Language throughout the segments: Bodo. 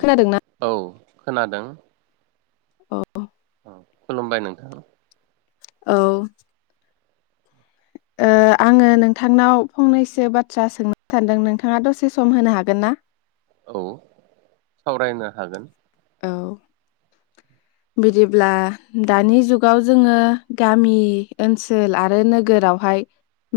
खोनादोंना औ खोनादों। औ खुलुमबाय नोंथां औ ओ आङो नोंथांनाव फंनैसो बाथ्रा सोंनो सानदों नोंथाङा दसे सम होनो हागोन ना? औ सावरायनो हागोन औ बिदिब्ला दानि जुगाव जोङो गामि ओनसोल आरो नोगोरावहाय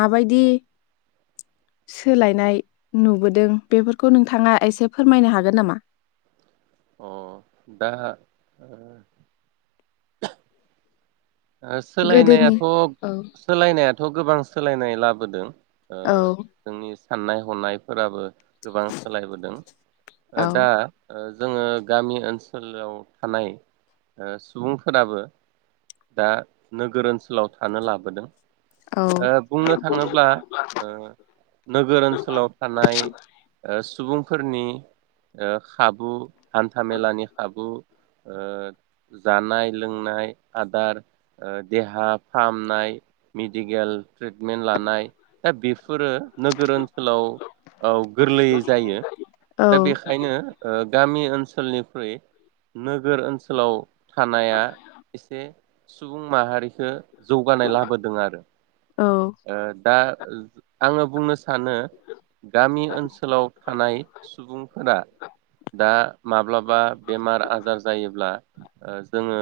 माबायदि सोलायनाय नुबोदों बेफोरखौ नोंथाङा एसे फोरमायनो हागोन नामा? अ दा ओ गोदोनि सोलायनायाथ' औ सोलायनाया थ' गोबां सोलायनाय लाबोदों ओ औ जोंनि साननाय हनायफोराबो गोबां सोलायबोदों औ दा ओ जोङो गामि ओनसोलाव थानाय सुबुंफोराबो दा नोगोर ओनसोलाव थानो लाबोदों औ बुंनो थाङोब्ला ओ नोगोर ओनसोलाव थानाय ओ सुबुंफोरनि ओ खाबु हान्था मेलानि खाबु ओ जानाय लोंनाय आदार देहा फाहामनाय मेडिकेल ट्रिटमेन्ट लानाय दा बेफोरो नोगोर ओनसोलाव गोरलैयै जायो औ दा बेखायनो ओ गामि ओनसोल ओनसोलनिख्रुइ नोगोर ओनसोलाव थानाया एसे सुबुं माहारि खो जौगानाय लाबोदों आरो औ ओ दा आङो बुंनो सानो गामि ओनसोलाव थानाय सुबुं फोरा दा माब्लाबा बेमार आजार जायोब्ला जोङो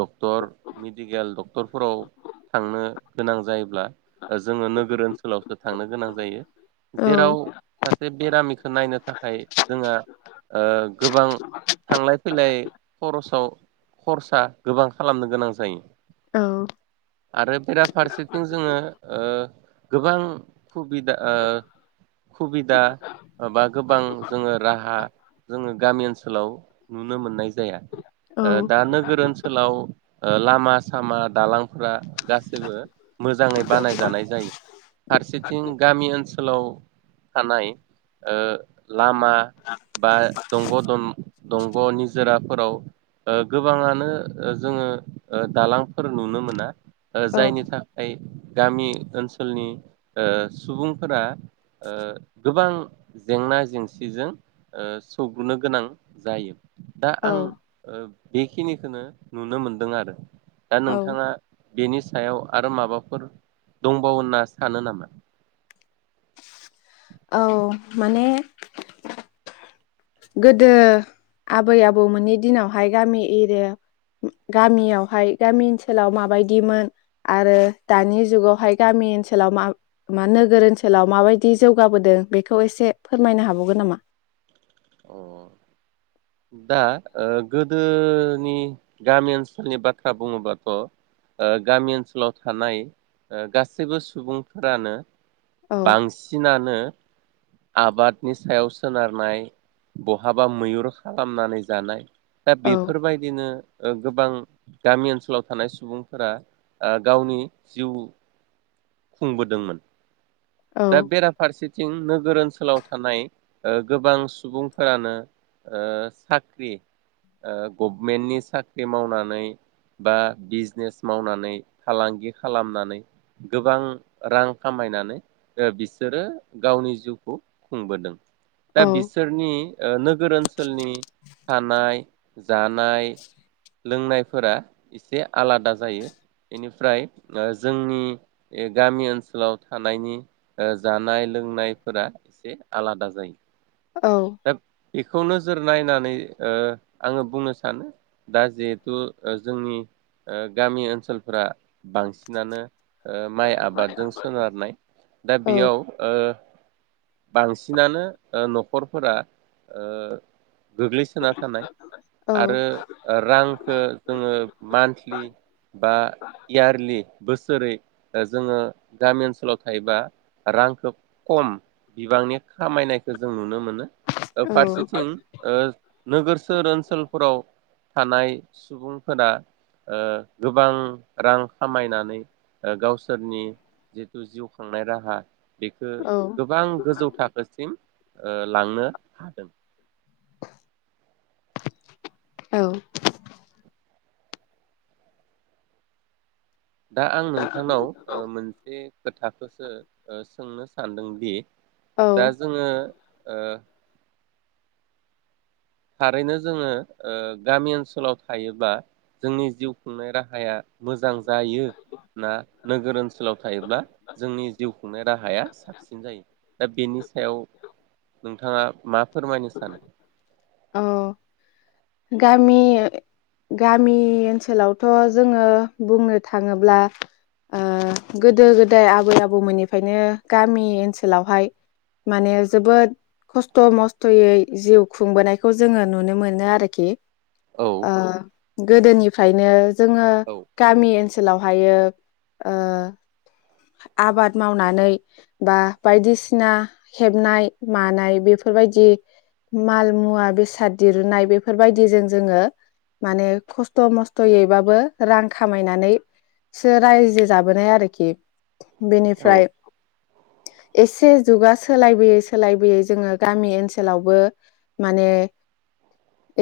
डक्टर मेडिकेल डक्टरफोराव थांनो गोनां जायो ब्ला जोङो नोगोर ओनसोलावसो थांनो गोनां जायो औ जेराव सासे बेरामिखौ नायनो थाखाय जोंहा ओ गोबां थांलाय फैलाय खरसाव खरसा गोबां खालामनो गोनां जायो। आरो बेरा फारसे थिं जोङो ओ गोबां सुबिदा ओ सुबिदा बा गोबां जोङो राहा जोङो गामि ओनसोल हेलौ नुनो मोननाय जाया ओ दा नोगोर ओनसोलाव ओ लामा सामा दालांफोरा गासैबो मोजाङै बानायजानाय जायो फारसेथिं गामि ओनसोलाव थानाय ओ लामा बा दंग' दन दंग' निजोराफोराव ओ गोबाङानो ओ जोङो ओ दालांफोर नुनो मोना ओ औ जायनि था गामि ओनसोलनि ओ सुबुंफोरा ओ गोबां जेंना जेंसिजों ओ सौग्रुनो गोनां जायो दा आं औ ओ बेखिनिखौनो नुनो मोनदों आरो दा औ नोंथाङा बेनि सायाव आरो माबाफोर दंबावो होनना सानो नामा औ माने गोदो आबै आबौमोननि दिनावहाय गामि एरिया गामियावहाय गामि ओनसोलाव माबायदिमोन आरो दानि जुगावहाय गामि ओनसोलाव मा मा नोगोर ओनसोलाव माबायदि जौगाबोदों बेखौ एसे फोरमायनो हाबावगोन नामा? दा ओ गोदोनि गामि ओनसोलनि बाथ्रा बुङोबाथ' ओ गामि ओनसोलाव थानाय ओ गासैबो सुबुंफोरानो औ बांसिनानो आबादनि सायाव सोनारनाय बहाबा मैहुर खालामनानै जानाय दा औ बेफोरबायदिनो गोबां गामि ओनसोलाव थानाय सुबुंफोरा गावनि जिउ खुंबोदोंमोन औ दा बेरा फारसे थिं नोगोर ओनसोलाव थानाय ओ गोबां सुबुंफोरानो ओ साख्रि ओ गभमेन्टनि साख्रि मावनानै बा बिजनेस मावनानै फालांगि खालामनानै गोबां रां खामायनानै ओ बिसोरो गावनि जिउखौ खुंबोदों दा औ बिसोरनि नोगोर ओनसोलनि थानाय जानाय लोंनायफोरा एसे आलादा जायो इनिफ्राय जोंनि गामि ओनसोलाव थानायनि ओ जानाय लोंनायफोरा एसे आलादा जायो औ दा बेखौनो सोर नायनानै ओ आङो बुंनो सानो दा जिहेथु जोंनि ओ गामि ओनसोलफोरा बांसिनानो ओ माइ आबादजों सोनारनाय दा औ बेयाव ओ बांसिनानो ओ नख न'खरफोरा ओ गोग्लैसोना थानाय औ आरो रांखो जोङो मानथलि बा इयारलि बोसोरै जोङो गामि ओनसोलाव थायोबा रांखौ खम बिबांनि खामायनायखौ जों नुनो मोनो मोनो ओ फारसेथिं ओ नोगोरसोर ओनसोलफोराव थानाय सुबुंफोरा ओ गोबां रां खामायनानै ओ गावसोरनि जिथु जिउ खांनाय राहा बेखो गोबां गोजौ थाखोसिम ओ लांनो हादों। औ दा आं नोंथांनाव ओ मोन बे खोथाखौसो ओ सोंनो सानदोंदि दा औ जोङो ओ थारैनो जोङो ओ गामि ओनसोलाव थायोब्ला जोंनि जिउ खुंनाय राहाया मोजां जायो ना नोगोर ओनसोलाव थायोब्ला जोंनि जिउ खुंनाय राहाया साबसिन जायो दा बेनि सायाव नोंथाङा मा फोरमायनो सानो? औ गामि गामि ओनसोलावथ' जोङो बुंनो थाङोब्ला ओ गोदो गोदाय आबै आबौमोननिफायनो गामि ओनसोलावहाय माने जोबोद खस्थ' मस्थ'यै जिउ खुंबोनायखौ जोङो नुनो मोनो आरो खि औ ओ गोदोनिफ्रायनो जोङो औ गामि ओनसोलावहायो ओ आबाद मावनानै बा बायदिसिना हेबनाय मानाय बेफोरबायदि माल मुवा बेसाद दिरुनाय बे बेफोरबायदिजों जोङो माने खस्थ' मस्थ'यैबाबो रां खामायनानैसो रायजो जाबोनाय आरोखि। औ बेनिफ्राय एसे जुगा सोलायबोयै सोलायबोयै जोङो गामि ओनसोलावबो माने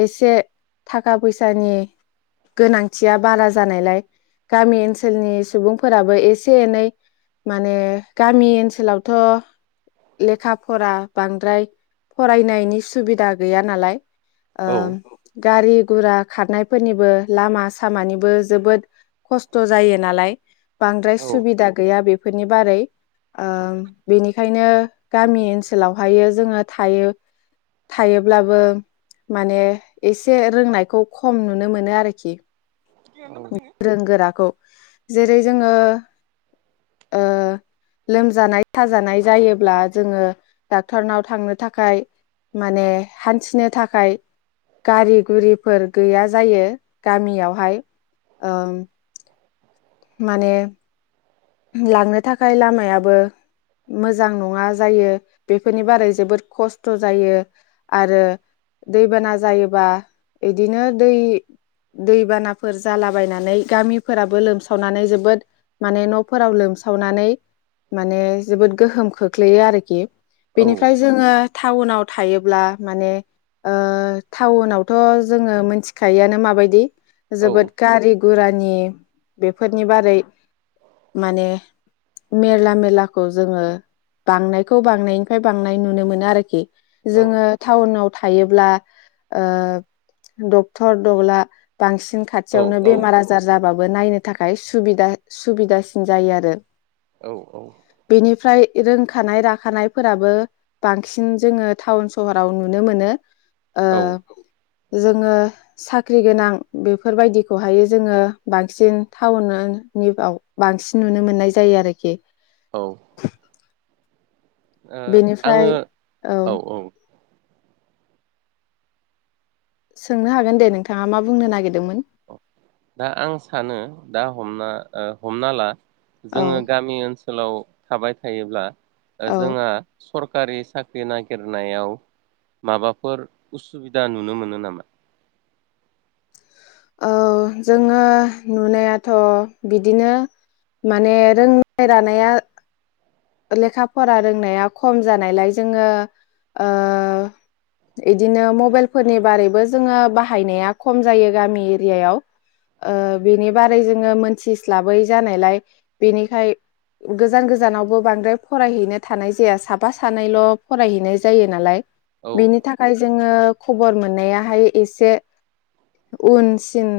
एसे थाखा फैसानि गोनांथिया बारा जानायलाय गामि ओनसोलनि सुबुंफोराबो एसे एनै माने गामि ओनसोलावथ' लेखा फरा बांद्राय फरायनायनि सुबिदा गैया नालाय औ ओम गारि गुरा खारनायफोरनिबो लामा सामानिबो जोबोद खस्थ' जायो नालाय बांद्राय औ सुबिदा गैया बेफोरनि बारै ओ बिनिखायनो गामि ओनसोलावहाय जोङो थायो थायोब्लाबो माने एसे रोंनायखौ खम नुनो मोनो आरोखि गोरों गोराखौ जेरै जोङो ओ लोमजानाय साजानाय जायोब्ला जोङो डाक्टरनाव थांनो थाखाय माने हान्थिनो थाखाय गारि गुरिफोर गैया जायो गामियावहाय ओम माने लांनो थाखाय लामायाबो मोजां नङा जायो बेफोरनि बारै जोबोर खस्थ' जायो आरो दैबाना जायोबा इदिनो दै दैबानाफोर जालाबायनानै गामिफोराबो लोमसावनानै जोबोद माने न' फोराव लोमसावनानै माने जोबोद गोहोम खोख्लैयो आरोखि। औ बेनिफ्राय जोङो टाउनाव थायोब्ला माने ओ टाउनावथ' जोङो मोनथिखायोआनो माबायदि औ जोबोद गारि गुरानि बेफोदनि बारै माने मेरला मेलाखौ जोङो बांनायखौ बांनायनिफ्राय बांनाय नुनो मोनो आरोखि। औ जोङो टाउनाव थायोब्ला ओ डक्टर दब्ला बांसिन औ खाथियावनो बेमार आजार जाबाब बो नायनो थाखाय सुबिदा सुबिदास जायो आरो। औ बेनिफ्राय रोंखानाय राखानायफोराबो बांसिन जोङो टाउन सहराव नुनो मोनो। ओ औ जोङो साख्रि गोनां बेफोरबायदिखौहाय जोङो बांसिन टाउन निआव बांसिन नुनो मोननाय जायो आरोखि। ओ बेनिफ्राय आङो औ औ सोंनो हागोन दे नोंथाङा मा बुंनो नागिरदोंमोन दा आं सानो दा हमना हमना ला औ जोङो गामि ओनसोलाव थाबाय थायोब्ला ओ औ जोंहा सरखारि साख्रि नागिरनायाव माबाफोर उसुबिदा नुनो मोनो नामा? औ जोङो नुनायाथ' बिदिनो माने रोंनाय रानाया लेखा फरा रोंनाया खम जानायलाय जोङो ओ इदिनो मबाइलफोरनि बारैबो जोङो बाहायनाया खम जायो गामि एरियायाव ओ बेनि बारै जोङो मोनथिस्लाबै जानायलाय बेनिखाय गोजान गोजानावबो बांद्राय फरायहैनो थानाय जाया साफा सानैल' फरायहैनाय जायो नालाय औ बिनि थाखाय जोङो खबर मोननायाहाय एसे उनसिन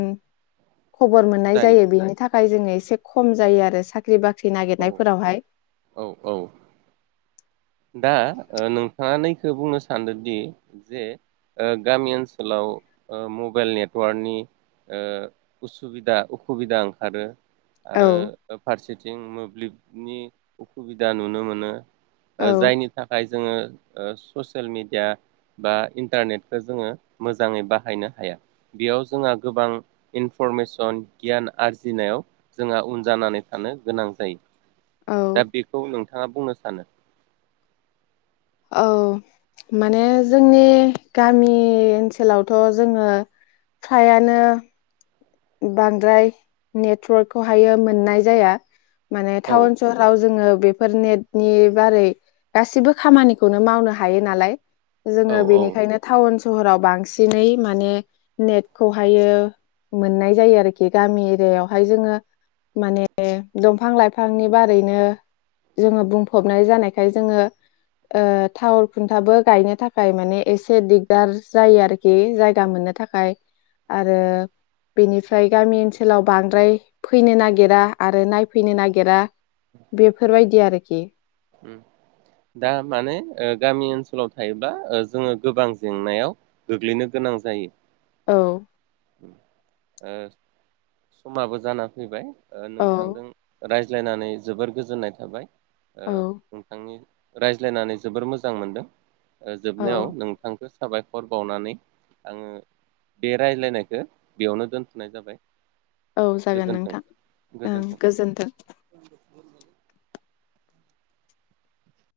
खबर मोननाय जायो बेनि थाख खाया जोङो एसे खम जायो आरो साख्रि बाख्रि औ नागिरनायफोरावहाय। औ औ दा नोंथाङा नैखो बुंनो सानदोंदि जे ओ गामि ओनसोलाव ओ मबाइल नेटवार्कनि ओ उसुबिदा उखुबिदा ओंखारो। औ आरो फारसे जों मोब्लिबनि अखुबिदा नुनो मोनो। ओ औ जायनि थाखाय जोङो ओ ससियेल मिडिया बा इन्टारनेटखौ जोङो मोजाङै बाहायनो हाया बेयाव जोंहा गोबां इनफरमेसन गियान आरजिनायाव जोंहा उन जानानै थानो गोनां जायो। औ दा बेखौ नोंथाङा बुंनो सानो। औ माने जों नि गामि ओनसोलावथ' जोङो फ्रायानो बांद्राय नेटवार्कखौहायो मोननाय जाया। माने औ टाउन सहराव जोङो बेफोर नेटनि बारै गासिबो खामानिखौनो मावनो हायो नालाय। औ जोङो औ बेनिखायनो टाउन स सहराव बांसिनै माने नेटखौहायो मोननाय जायो आरोखि गामि एरियायावहाय जोङो माने दंफां लाइफांनि बारैनो जोङो बुंफबनाय जानायखाय ओ जोङो थावर खुन्थाबो गायनो थाखाय माने एसे दिगदार जायो आरोखि जायगा मोननो थाखाय आरो बेनिफ्राय गामि ओनसोलाव बांद्राय फैनो नागिरा आरो नायफैनो नागिरा। बेफोरबायदि आरोखि ओम दा माने ओ गामि ओनसोलाव थायोब्ला जोङो गोबां जेंनायाव गोग्लैनो गोनां जायो। औ ओ समाबो जाना फैबाय ‌। ओ औ नोंथांदों रायज रायज्लायनानै जोबोर गोजोननाय थाबाय। ओ औ नोंथांनि रायज्लायनानै जोबोर मोजां मोनदों। औ जोबनायाव नोंथांखौ साबाय हर बावनानै आङो बे रायज्लायनायखौ बेयावनो दोनथ'नाय जाबाय। औ जागोन गोजोन्थों नोंथां ओं गोजोन्थों।